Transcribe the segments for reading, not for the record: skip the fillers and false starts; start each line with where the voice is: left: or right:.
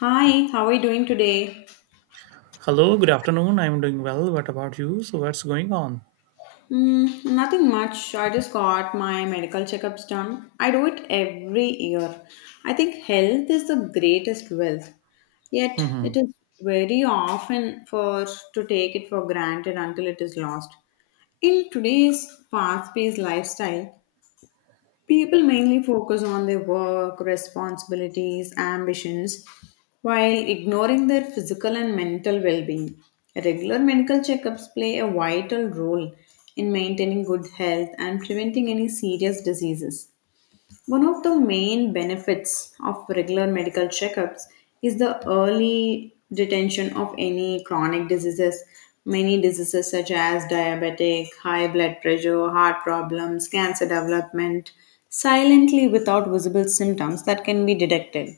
left: Hi, how are you doing today?
right: Hello, good afternoon. I'm doing well. What about you? So, what's going on?
left: Mm, nothing much. I just got my medical checkups done. I do it every year. I think health is the greatest wealth. Yet
right: hmm
left: it is very often for to take it for granted until it is lost. In today's fast-paced lifestyle, people mainly focus on their work, responsibilities, ambitions, while ignoring their physical and mental well being. Regular medical checkups play a vital role in maintaining good health and preventing any serious diseases. One of the main benefits of regular medical checkups is the early detection of any chronic diseases. Many diseases such as diabetic, high blood pressure, heart problems, cancer development silently without visible symptoms that can be detected.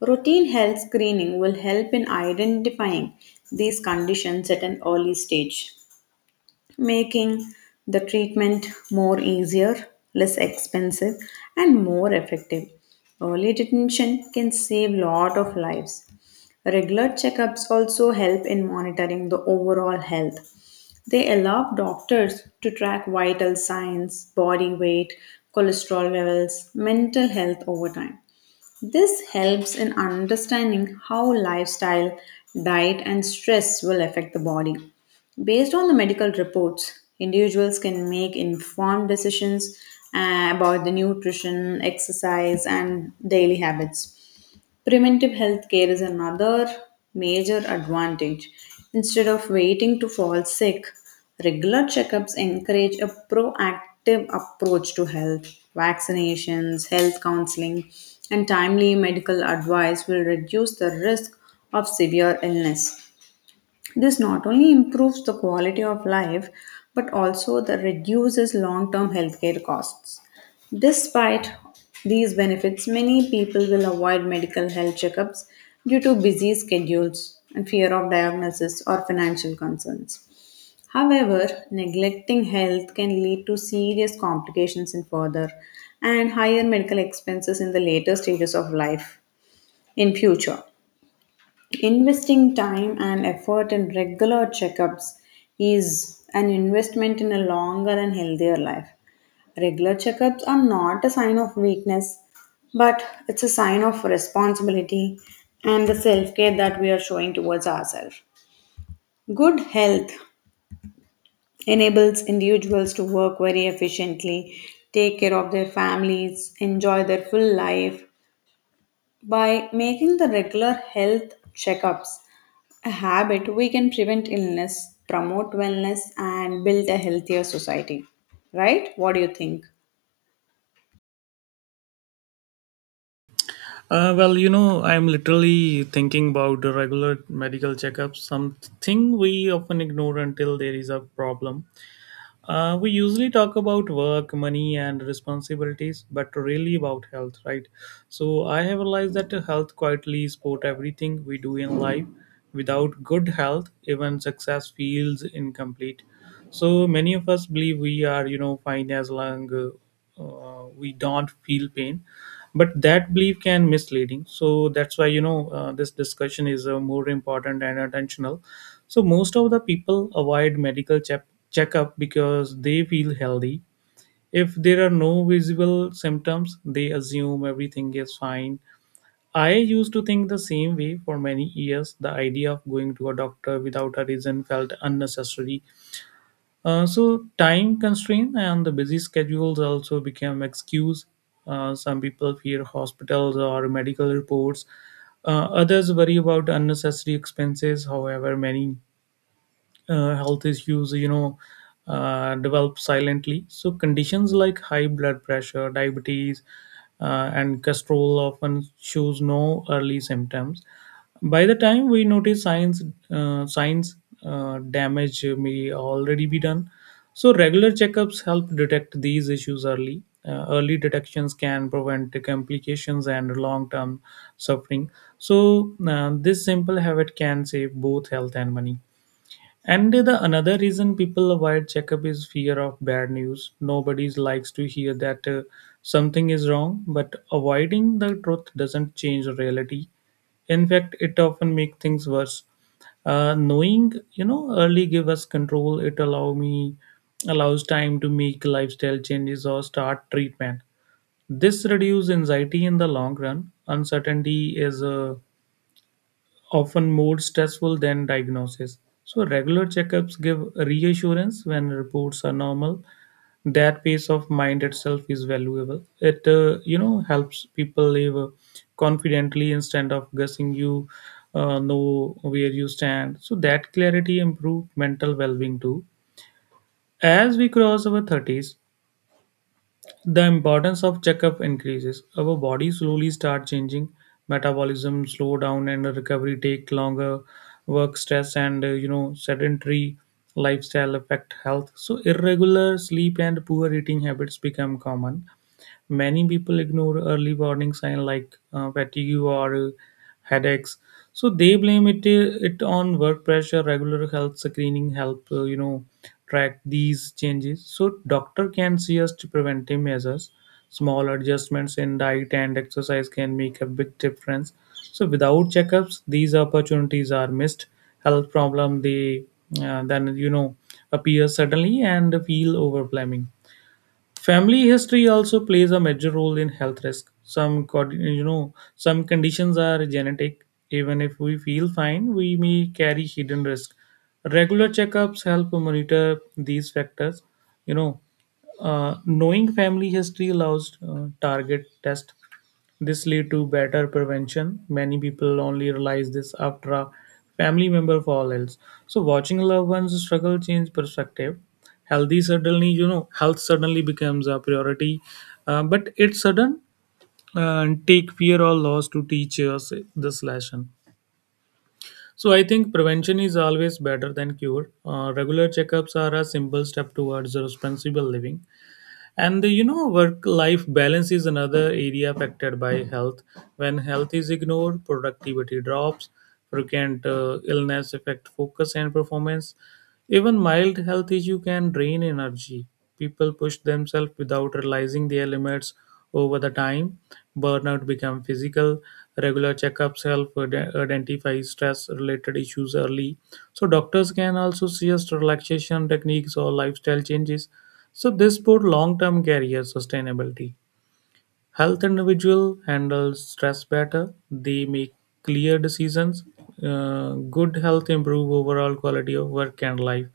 left: Routine health screening will help in identifying these conditions at an early stage making the treatment more easier, less expensive, and more effective. Early detention can save lot of lives. Regular checkups also help in monitoring the overall health. They allow doctors to track vital signs, body weight, cholesterol levels, mental health over time. This helps in understanding how lifestyle, diet, and stress will affect the body. Based on the medical reports, individuals can make informed decisions about the nutrition, exercise, and daily habits. Preventive healthcare is another major advantage. Instead of waiting to fall sick, regular checkups encourage a proactive approach to health. Vaccinations, health counseling, and timely medical advice will reduce the risk of severe illness. This not only improves the quality of life but also the reduces long-term healthcare costs. Despite these benefits, many people will avoid medical health checkups due to busy schedules and fear of diagnosis or financial concerns. However, neglecting health can lead to serious complications in further and higher medical expenses in the later stages of life in future. Investing time and effort in regular checkups is an investment in a longer and healthier life. Regular checkups are not a sign of weakness, but it's a sign of responsibility and the self care that we are showing towards ourselves. Good health enables individuals to work very efficiently, take care of their families, enjoy their full life. By making the regular health checkups, a habit we can prevent illness, promote wellness, and build a healthier society. Right? What do you think?
right: I'm literally thinking about the regular medical checkups, something we often ignore until there is a problem. We usually talk about work, money, and responsibilities, but really about health, right? So I have realized that health quietly support everything we do in life. Without good health, even success feels incomplete. So many of us believe we are, fine as long we don't feel pain, but that belief can misleading. So that's why this discussion is more important and intentional. So most of the people avoid medical checkup because they feel healthy. If there are no visible symptoms, they assume everything is fine. I used to think the same way for many years. The idea of going to a doctor without a reason felt unnecessary. So time constraint and the busy schedules also became excuse. Some people fear hospitals or medical reports. Others worry about unnecessary expenses. However, many health issues develop silently. So conditions like high blood pressure, diabetes and cholesterol often shows no early symptoms. By the time we notice signs, damage may already be done. So regular checkups help detect these issues early. Early detections can prevent complications and long-term suffering. So this simple habit can save both health and money. And the another reason people avoid checkup is fear of bad news. Nobody likes to hear that something is wrong, but avoiding the truth doesn't change reality. In fact, it often makes things worse. Knowing, early give us control. It allows time to make lifestyle changes or start treatment. This reduces anxiety in the long run. Uncertainty is a often more stressful than diagnosis. So, regular checkups give reassurance when reports are normal. That peace of mind itself is valuable. It helps people live confidently instead of guessing. You know where you stand, so that clarity improve mental well-being too. As we cross our thirties, the importance of checkup increases. Our body slowly start changing. Metabolism slow down and recovery take longer. Work stress and sedentary lifestyle affect health. So irregular sleep and poor eating habits become common. Many people ignore early warning signs like fatigue or headaches, so they blame it on work pressure. Regular health screening help track these changes, so doctor can suggest preventive measures. Small adjustments in diet and exercise can make a big difference, so without checkups these opportunities are missed. Health problem they then you know appear suddenly and feel overwhelming. Family history also plays a major role in health risk. Some conditions are genetic. Even if we feel fine, we may carry hidden risk. Regular checkups help monitor these factors. You know, knowing family history allows target test. This lead to better prevention. Many people only realize this after a family member falls ill. So watching loved ones struggle change perspective. Healthy suddenly you know health suddenly becomes a priority. Uh, but it's sudden take fear or loss to teach us this lesson. So I think prevention is always better than cure. Uh, regular checkups are a simple step towards responsible living. And the, you know Work life balance is another area affected by health. When health is ignored productivity drops. Frequent illness affect focus and performance. Even mild health issue can drain energy. People push themselves without realizing their limits. Over the time burnout become physical. Regular checkups help identify stress related issues early, so doctors can also suggest relaxation techniques or lifestyle changes. So this support long-term career sustainability. Health individual handles stress better. They make clear decisions. Good health improve overall quality of work and life.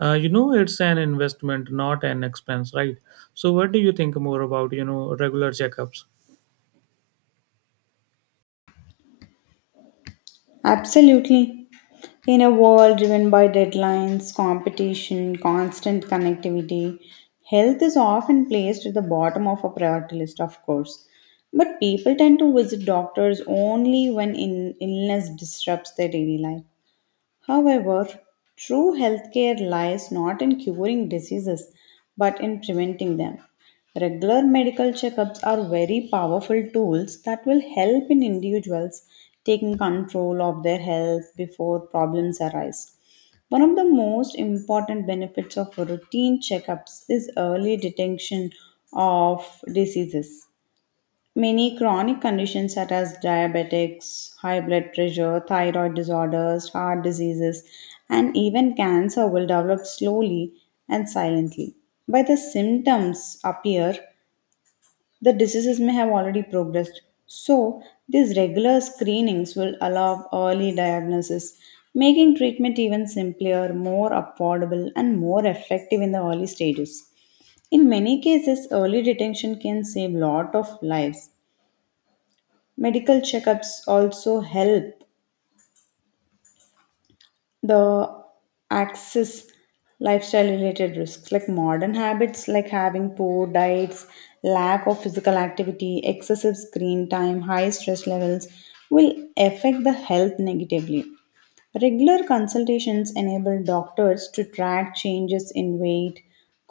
right: It's an investment, not an expense, right? So, what do you think more about regular checkups?
left: Absolutely. In a world driven by deadlines, competition, constant connectivity, health is often placed at the bottom of a priority list, of course. But people tend to visit doctors only when illness disrupts their daily life. However, true healthcare lies not in curing diseases but in preventing them. Regular medical checkups are very powerful tools that will help in individuals taking control of their health before problems arise. One of the most important benefits of routine checkups is early detection of diseases. Many chronic conditions such as diabetics, high blood pressure, thyroid disorders, heart diseases, and even cancer will develop slowly and silently. By the symptoms appear, the diseases may have already progressed. So, these regular screenings will allow early diagnosis, making treatment even simpler, more affordable, and more effective in the early stages. In many cases, early detection can save lot of lives. Medical checkups also help the access lifestyle related risks like modern habits like having poor diets, lack of physical activity, excessive screen time, high stress levels will affect the health negatively. Regular consultations enable doctors to track changes in weight,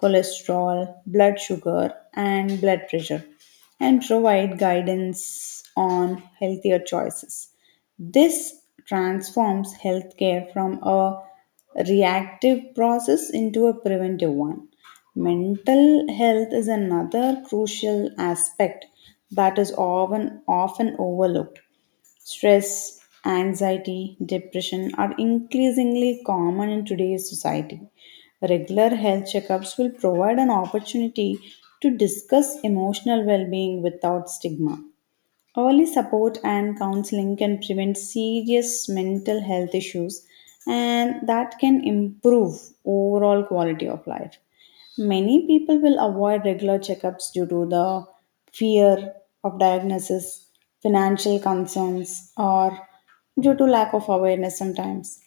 left: cholesterol, blood sugar, and blood pressure, and provide guidance on healthier choices. This transforms healthcare from a reactive process into a preventive one. Mental health is another crucial aspect that is often overlooked. Stress, anxiety, depression are increasingly common in today's society. Regular health checkups will provide an opportunity to discuss emotional well being without stigma. Early support and counseling can prevent serious mental health issues, and that can improve overall quality of life. Many people will avoid regular checkups due to the fear of diagnosis, financial concerns, or due to lack of awareness sometimes.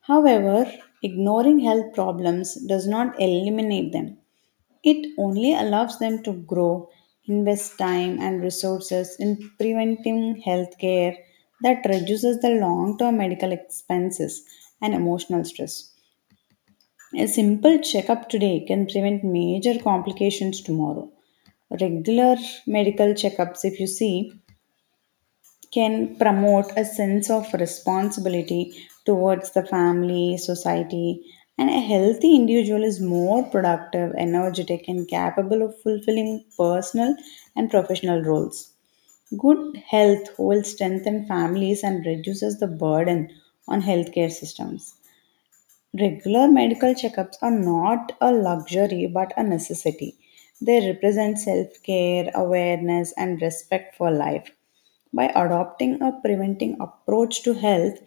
left: However, ignoring health problems does not eliminate them. It only allows them to grow, invest time and resources in preventing healthcare that reduces the long term medical expenses and emotional stress. A simple checkup today can prevent major complications tomorrow. Regular medical checkups, if you see, can promote a sense of responsibility towards the family, society, and a healthy individual is more productive, energetic, and capable of fulfilling personal and professional roles. Good health will strengthen families and reduces the burden on healthcare systems. Regular medical checkups are not a luxury but a necessity. They represent self care, awareness, and respect for life. By adopting a preventing approach to health,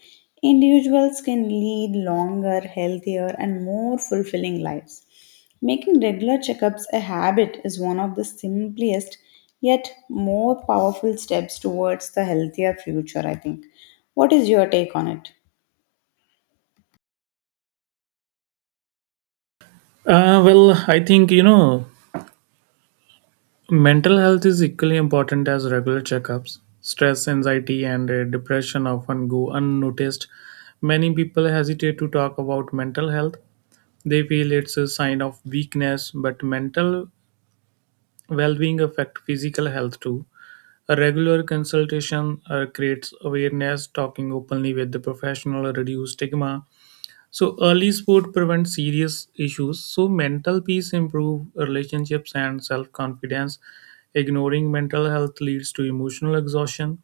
left: individuals can lead longer, healthier, and more fulfilling lives. Making regular checkups a habit is one of the simplest yet more powerful steps towards the healthier future, I think. What is your take on it?
right: I think mental health is equally important as regular checkups. Stress, anxiety, and depression often go unnoticed. Many people hesitate to talk about mental health. They feel it's a sign of weakness, but mental well being affects physical health too. A regular consultation creates awareness. Talking openly with the professional reduces stigma, so early support prevents serious issues. So mental peace improve relationships and self-confidence. Ignoring mental health leads to emotional exhaustion.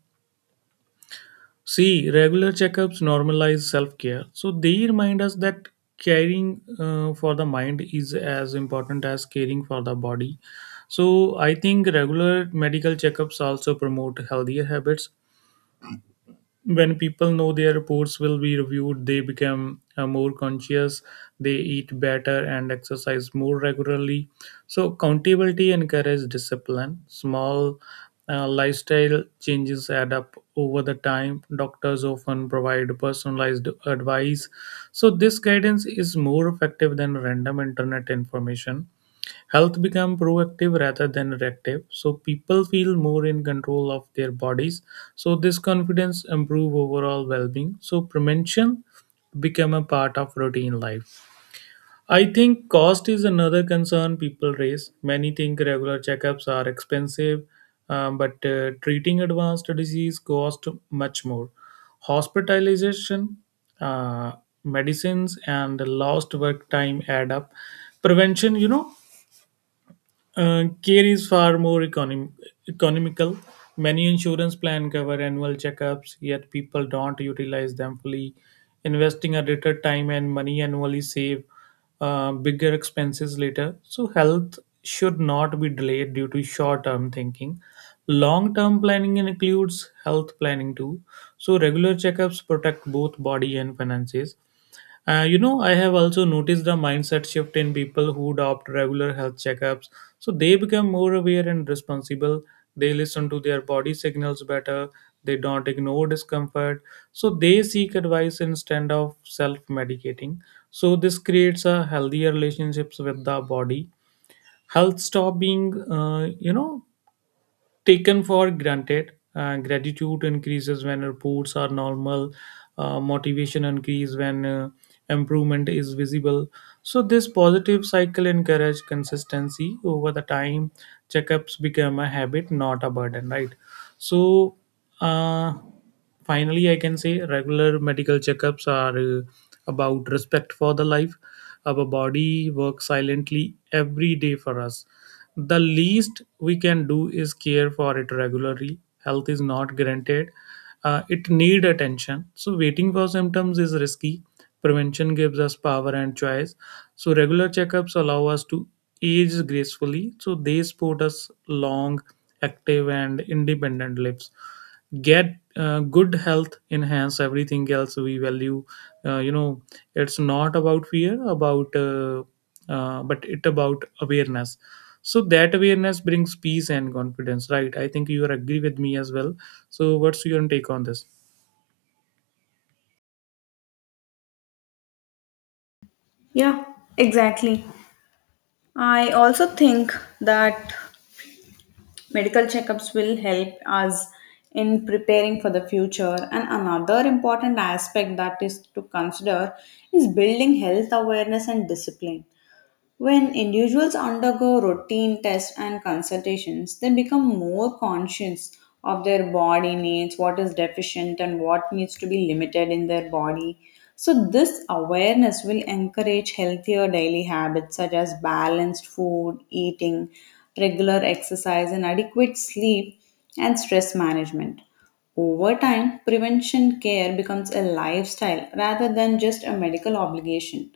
right: See, regular checkups normalize self-care. So they remind us that caring for the mind is as important as caring for the body. So I think regular medical checkups also promote healthier habits. When people know their reports will be reviewed, they become more conscious. They eat better and exercise more regularly, so accountability encourages discipline. Small lifestyle changes add up over the time. Doctors often provide personalized advice, so this guidance is more effective than random internet information. Health become proactive rather than reactive, so people feel more in control of their bodies. So this confidence improve overall well-being. So prevention become a part of routine life. I think cost is another concern people raise. Many think regular checkups are expensive, but treating advanced disease cost much more. Hospitalization, uh, medicines, and lost work time add up. Prevention, care is far more economical. Many insurance plans cover annual checkups, yet people don't utilize them fully. Investing a little time and money annually save bigger expenses later. So health should not be delayed due to short-term thinking. Long-term planning includes health planning too. So regular checkups protect both body and finances. I have also noticed the mindset shift in people who adopt regular health checkups. So they become more aware and responsible. They listen to their body signals better. They don't ignore discomfort. So they seek advice instead of self medicating. So this creates a healthier relationships with the body. Health stop being, taken for granted. Gratitude increases when reports are normal. Motivation increases when improvement is visible. So this positive cycle encourages consistency over the time. Checkups become a habit, not a burden, right? So uh, finally, I can say regular medical checkups are about respect for the life. Our body works silently every day for us. The least we can do is care for it regularly. Health is not guaranteed. It need attention. So waiting for symptoms is risky. Prevention gives us power and choice. So regular checkups allow us to age gracefully. So they support us long, active, and independent lives. Get good health enhance everything else we value. uh, you know it's not about fear about but it about awareness. So that awareness brings peace and confidence, right? I think you are agree with me as well. So what's your take on this?
left: Yeah, exactly. I also think that medical checkups will help us in preparing for the future. And another important aspect that is to consider is building health awareness and discipline. When individuals undergo routine tests and consultations, they become more conscious of their body needs, what is deficient, and what needs to be limited in their body. So, this awareness will encourage healthier daily habits such as balanced food, eating, regular exercise, and adequate sleep and stress management. Over time, prevention care becomes a lifestyle rather than just a medical obligation.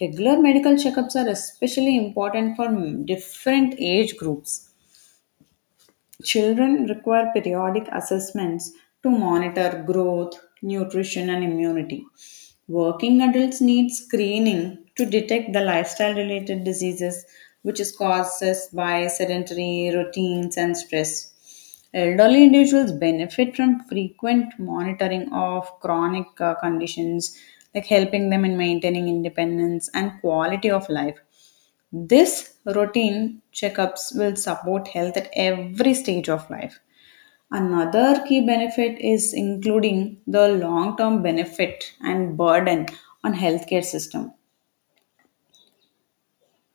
left: Regular medical checkups are especially important for different age groups. Children require periodic assessments to monitor growth, nutrition, and immunity. Working adults need screening to detect the lifestyle related diseases, which is caused by sedentary routines and stress. Elderly individuals benefit from frequent monitoring of chronic conditions, like helping them in maintaining independence and quality of life. This routine checkups will support health at every stage of life. Another key benefit is including the long term benefit and burden on healthcare system.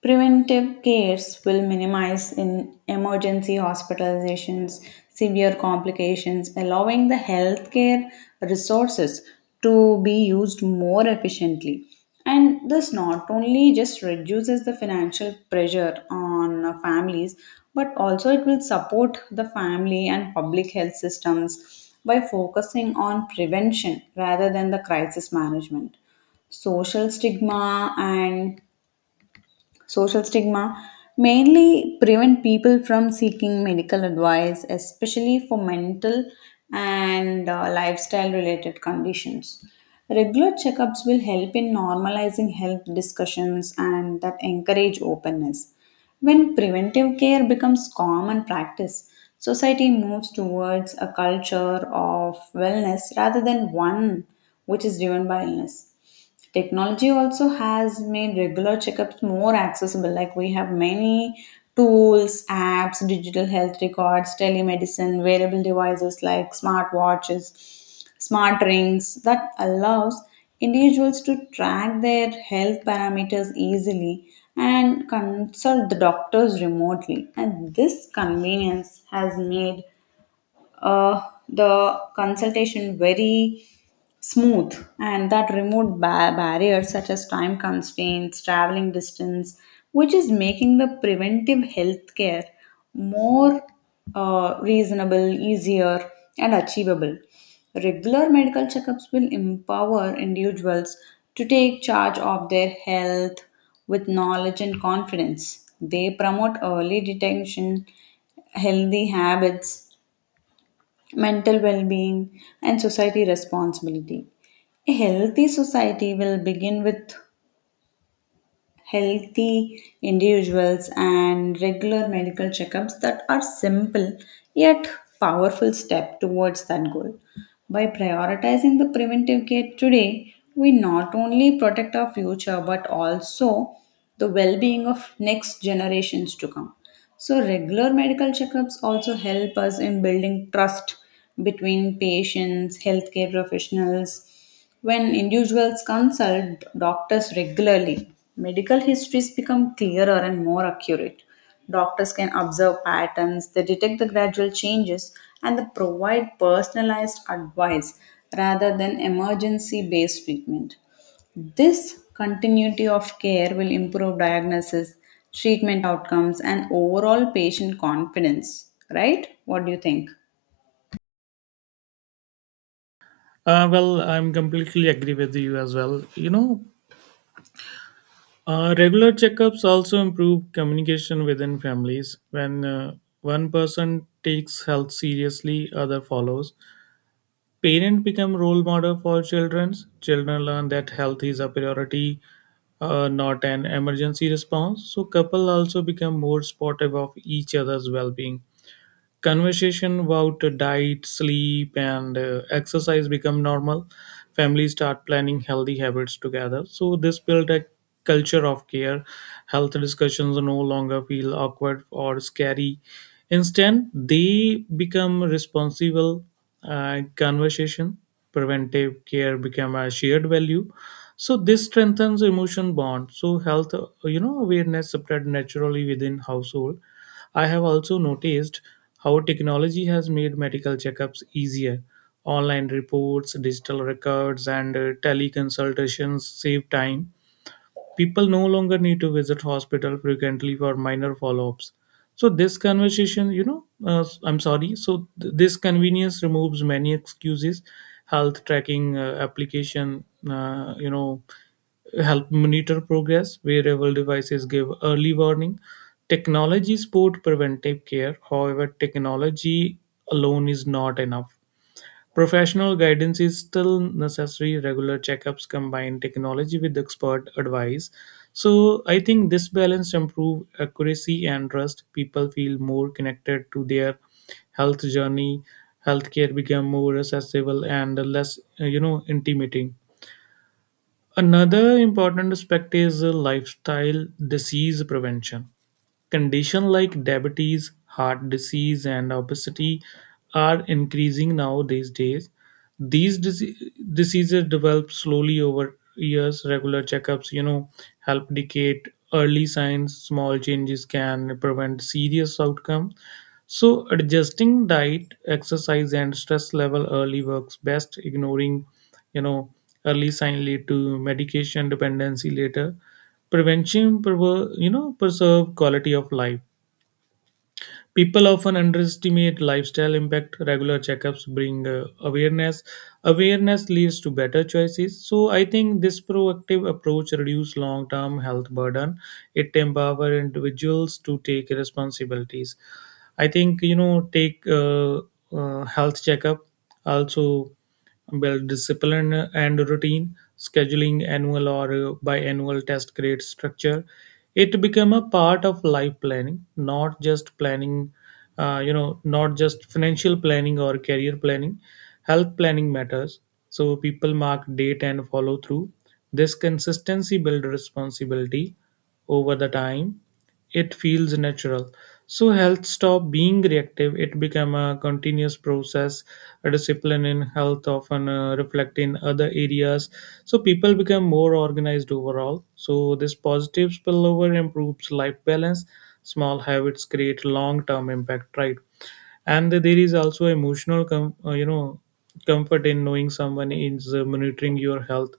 left: Preventive cares will minimize in emergency hospitalizations, severe complications, allowing the healthcare resources to be used more efficiently. And this not only just reduces the financial pressure on families, but also it will support the family and public health systems by focusing on prevention rather than the crisis management. Social stigma and social stigma mainly prevent people from seeking medical advice, especially for mental and lifestyle related conditions. Regular checkups will help in normalizing health discussions and that encourage openness. When preventive care becomes common practice, society moves towards a culture of wellness rather than one which is driven by illness. Technology also has made regular checkups more accessible. Like we have many tools, apps, digital health records, telemedicine, wearable devices like smartwatches, smart rings that allows individuals to track their health parameters easily and consult the doctors remotely. And this convenience has made uh, the consultation very smooth and that removed barriers such as time constraints, traveling distance, which is making the preventive healthcare more reasonable, easier, and achievable. Regular medical checkups will empower individuals to take charge of their health. With knowledge and confidence they promote early detection, healthy habits, mental well being, and society responsibility. A healthy society will begin with healthy individuals, and regular medical checkups that are simple yet powerful step towards that goal. By prioritizing the preventive care today, we not only protect our future but also the well-being of next generations to come. So, regular medical checkups also help us in building trust between patients, healthcare professionals. When individuals consult doctors regularly, medical histories become clearer and more accurate. Doctors can observe patterns, they detect the gradual changes, and they provide personalized advice rather than emergency based treatment. This continuity of care will improve diagnosis, treatment outcomes, and overall patient confidence, right? What do you think?
right: I'm completely agree with you as well. Regular checkups also improve communication within families. When one person takes health seriously, other follows. Parents become role model for children. Children learn that health is a priority, not an emergency response. So couple also become more supportive of each other's well-being. Conversation about diet, sleep, and exercise become normal. Families start planning healthy habits together, so this built a culture of care. Health discussions no longer feel awkward or scary. Instead they become responsible conversation. Preventive care become a shared value, so this strengthens emotion bond. So health awareness spread naturally within household. I have also noticed how technology has made medical checkups easier. Online reports, digital records, and teleconsultations save time. People no longer need to visit hospital frequently for minor follow-ups. So this conversation, you know, I'm sorry. So th- this convenience removes many excuses. Health tracking application, uh, you know, help monitor progress. Wearable devices give early warning. Technology support preventive care. However, technology alone is not enough. Professional guidance is still necessary. Regular checkups combine technology with expert advice. So I think this balance improve accuracy and trust. People feel more connected to their health journey. Healthcare become more accessible and less, intimidating. Another important aspect is lifestyle disease prevention. Conditions like diabetes, heart disease, and obesity are increasing now these days. These diseases develop slowly over years. Regular checkups, help indicate early signs. Small changes can prevent serious outcomes. So, adjusting diet, exercise, and stress level early works best. Ignoring, you know, early sign lead to medication dependency later. Prevention, prever- you know, Preserve quality of life. People often underestimate lifestyle impact. Regular checkups bring awareness. Awareness leads to better choices. So I think this proactive approach reduces long-term health burden. It empowers individuals to take responsibilities. I think take health checkup also. Well, discipline and routine, scheduling annual or biannual test grade structure, it become a part of life planning, not just planning, not just financial planning or career planning. Health planning matters. So people mark date and follow through. This consistency build responsibility over the time. It feels natural. So health stop being reactive. It became a continuous process. A discipline in health often reflect in other areas. So people become more organized overall. So this positive spillover improves life balance. Small habits create long-term impact, right? And there is also emotional comfort in knowing someone is monitoring your health.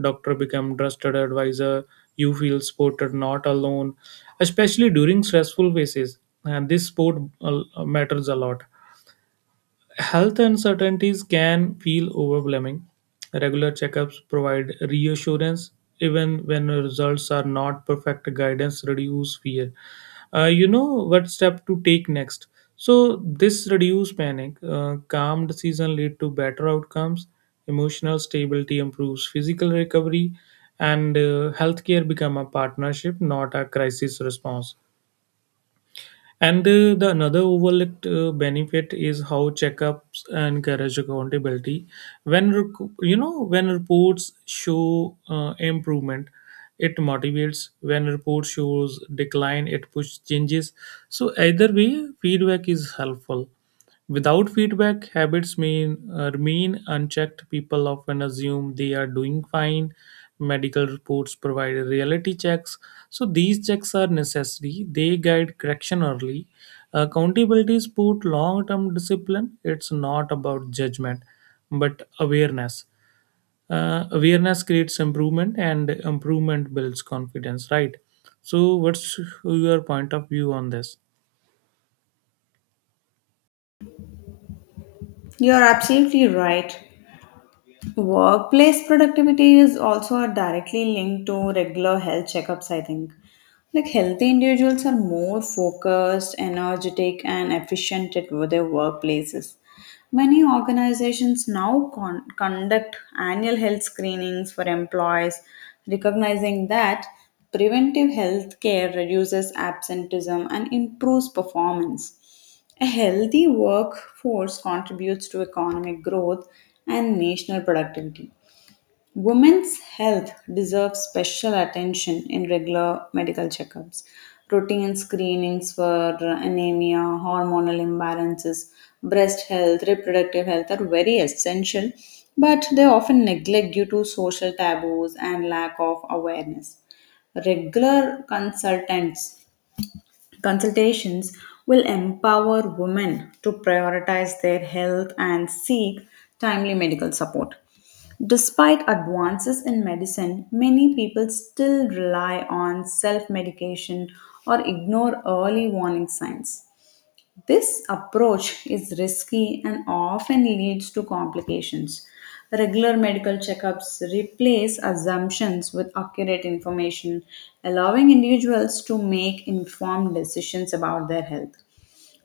right: Doctor become trusted advisor. You feel supported, not alone, especially during stressful phases, and this support matters a lot. Health uncertainties can feel overwhelming. Regular checkups provide reassurance even when results are not perfect. Guidance reduce fear. What step to take next. So this reduce panic. Calm decision lead to better outcomes. Emotional stability improves physical recovery, and healthcare become a partnership, not a crisis response. And the another overlooked benefit is how checkups and garage accountability. When reports show improvement, it motivates. When report shows decline, it pushes changes. So either way, feedback is helpful. Without feedback, habits mean remain unchecked. People often assume they are doing fine. Medical reports provide reality checks. So these checks are necessary. They guide correction early. Accountability support long-term discipline. It's not about judgment, but awareness. Awareness creates improvement, and improvement builds confidence. Right. So, what's your point of view on this?
left: You're absolutely right. Workplace productivity is also directly linked to regular health checkups, I think. Like healthy individuals are more focused, energetic, and efficient at their workplaces. Many organizations now conduct annual health screenings for employees, recognizing that preventive health care reduces absenteeism and improves performance. A healthy workforce contributes to economic growth and national productivity. Women's health deserves special attention in regular medical checkups. Routine screenings for anemia, hormonal imbalances, breast health, reproductive health are very essential, but they often neglect due to social taboos and lack of awareness. Regular consultants consultations will empower women to prioritize their health and seek timely medical support. Despite advances in medicine, many people still rely on self medication or ignore early warning signs. This approach is risky and often leads to complications. Regular medical checkups replace assumptions with accurate information, allowing individuals to make informed decisions about their health.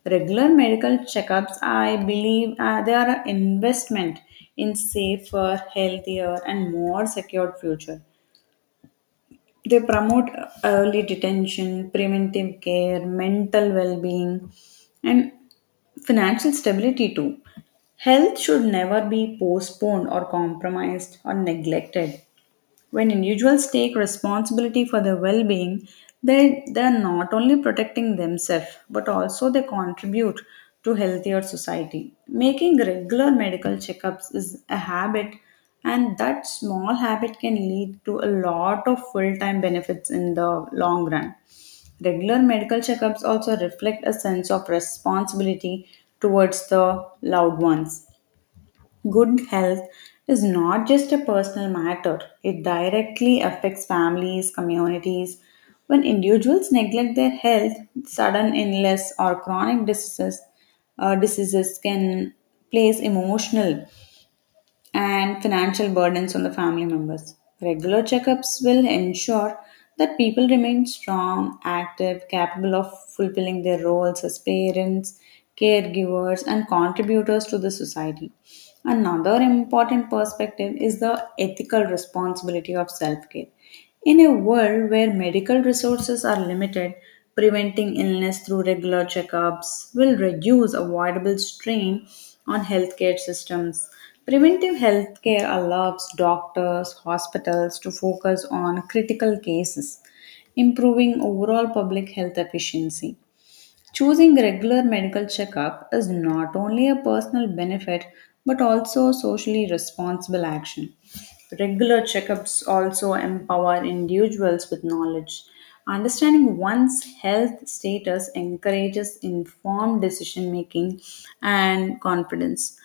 left: Regular medical checkups, I believe, they are an investment in safer, healthier, and more secured future. They promote early detention, preventive care, mental well-being, and financial stability too. Health should never be postponed or compromised or neglected. When individuals take responsibility for their well being, they are not only protecting themselves but also they contribute to healthier society. Making regular medical checkups is a habit, and that small habit can lead to a lot of full time benefits in the long run. Regular medical checkups also reflect a sense of responsibility towards the loved ones. Good health is not just a personal matter, it directly affects families, communities. When individuals neglect their health, sudden illness or chronic diseases, diseases can place emotional and financial burdens on the family members. Regular checkups will ensure that people remain strong, active, capable of fulfilling their roles as parents, caregivers, and contributors to the society. Another important perspective is the ethical responsibility of self care. In a world where medical resources are limited, preventing illness through regular checkups will reduce avoidable strain on healthcare systems. Preventive healthcare allows doctors, hospitals to focus on critical cases, improving overall public health efficiency. Choosing regular medical checkup is not only a personal benefit but also a socially responsible action. Regular checkups also empower individuals with knowledge. Understanding one's health status encourages informed decision making and confidence.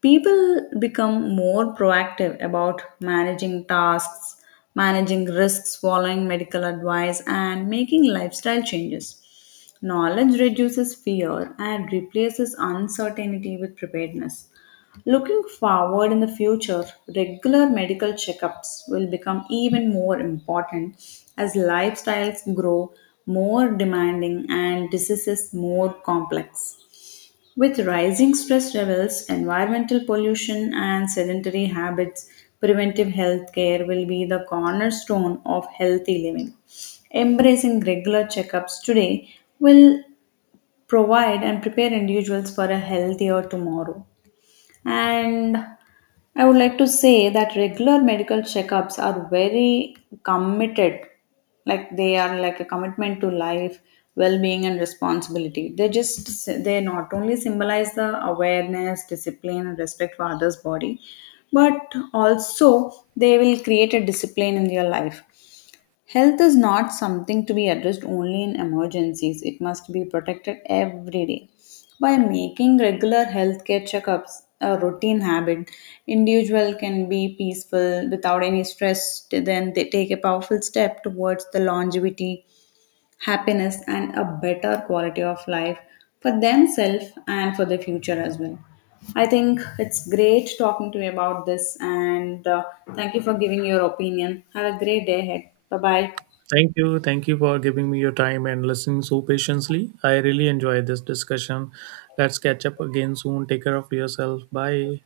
left: People become more proactive about managing risks, following medical advice, and making lifestyle changes. Knowledge reduces fear and replaces uncertainty with preparedness. Looking forward in the future, regular medical checkups will become even more important as lifestyles grow more demanding and diseases more complex. With rising stress levels, environmental pollution, and sedentary habits, preventive health care will be the cornerstone of healthy living. Embracing regular checkups today will provide and prepare individuals for a healthier tomorrow. And I would like to say that regular medical checkups are very committed, like they are like a commitment to life, well-being, and responsibility. They not only symbolize the awareness, discipline, and respect for others' body, but also they will create a discipline in your life. Health is not something to be addressed only in emergencies, it must be protected every day. By making regular healthcare checkups a routine habit, individual can be peaceful without any stress, then they take a powerful step towards the longevity, happiness and a better quality of life for themselves and for the future as well. I think it's great talking to you about this and thank you for giving your opinion. Have a great day ahead. Bye bye.
right: Thank you. Thank you for giving me your time and listening so patiently. I really enjoyed this discussion. Let's catch up again soon. Take care of yourself. Bye.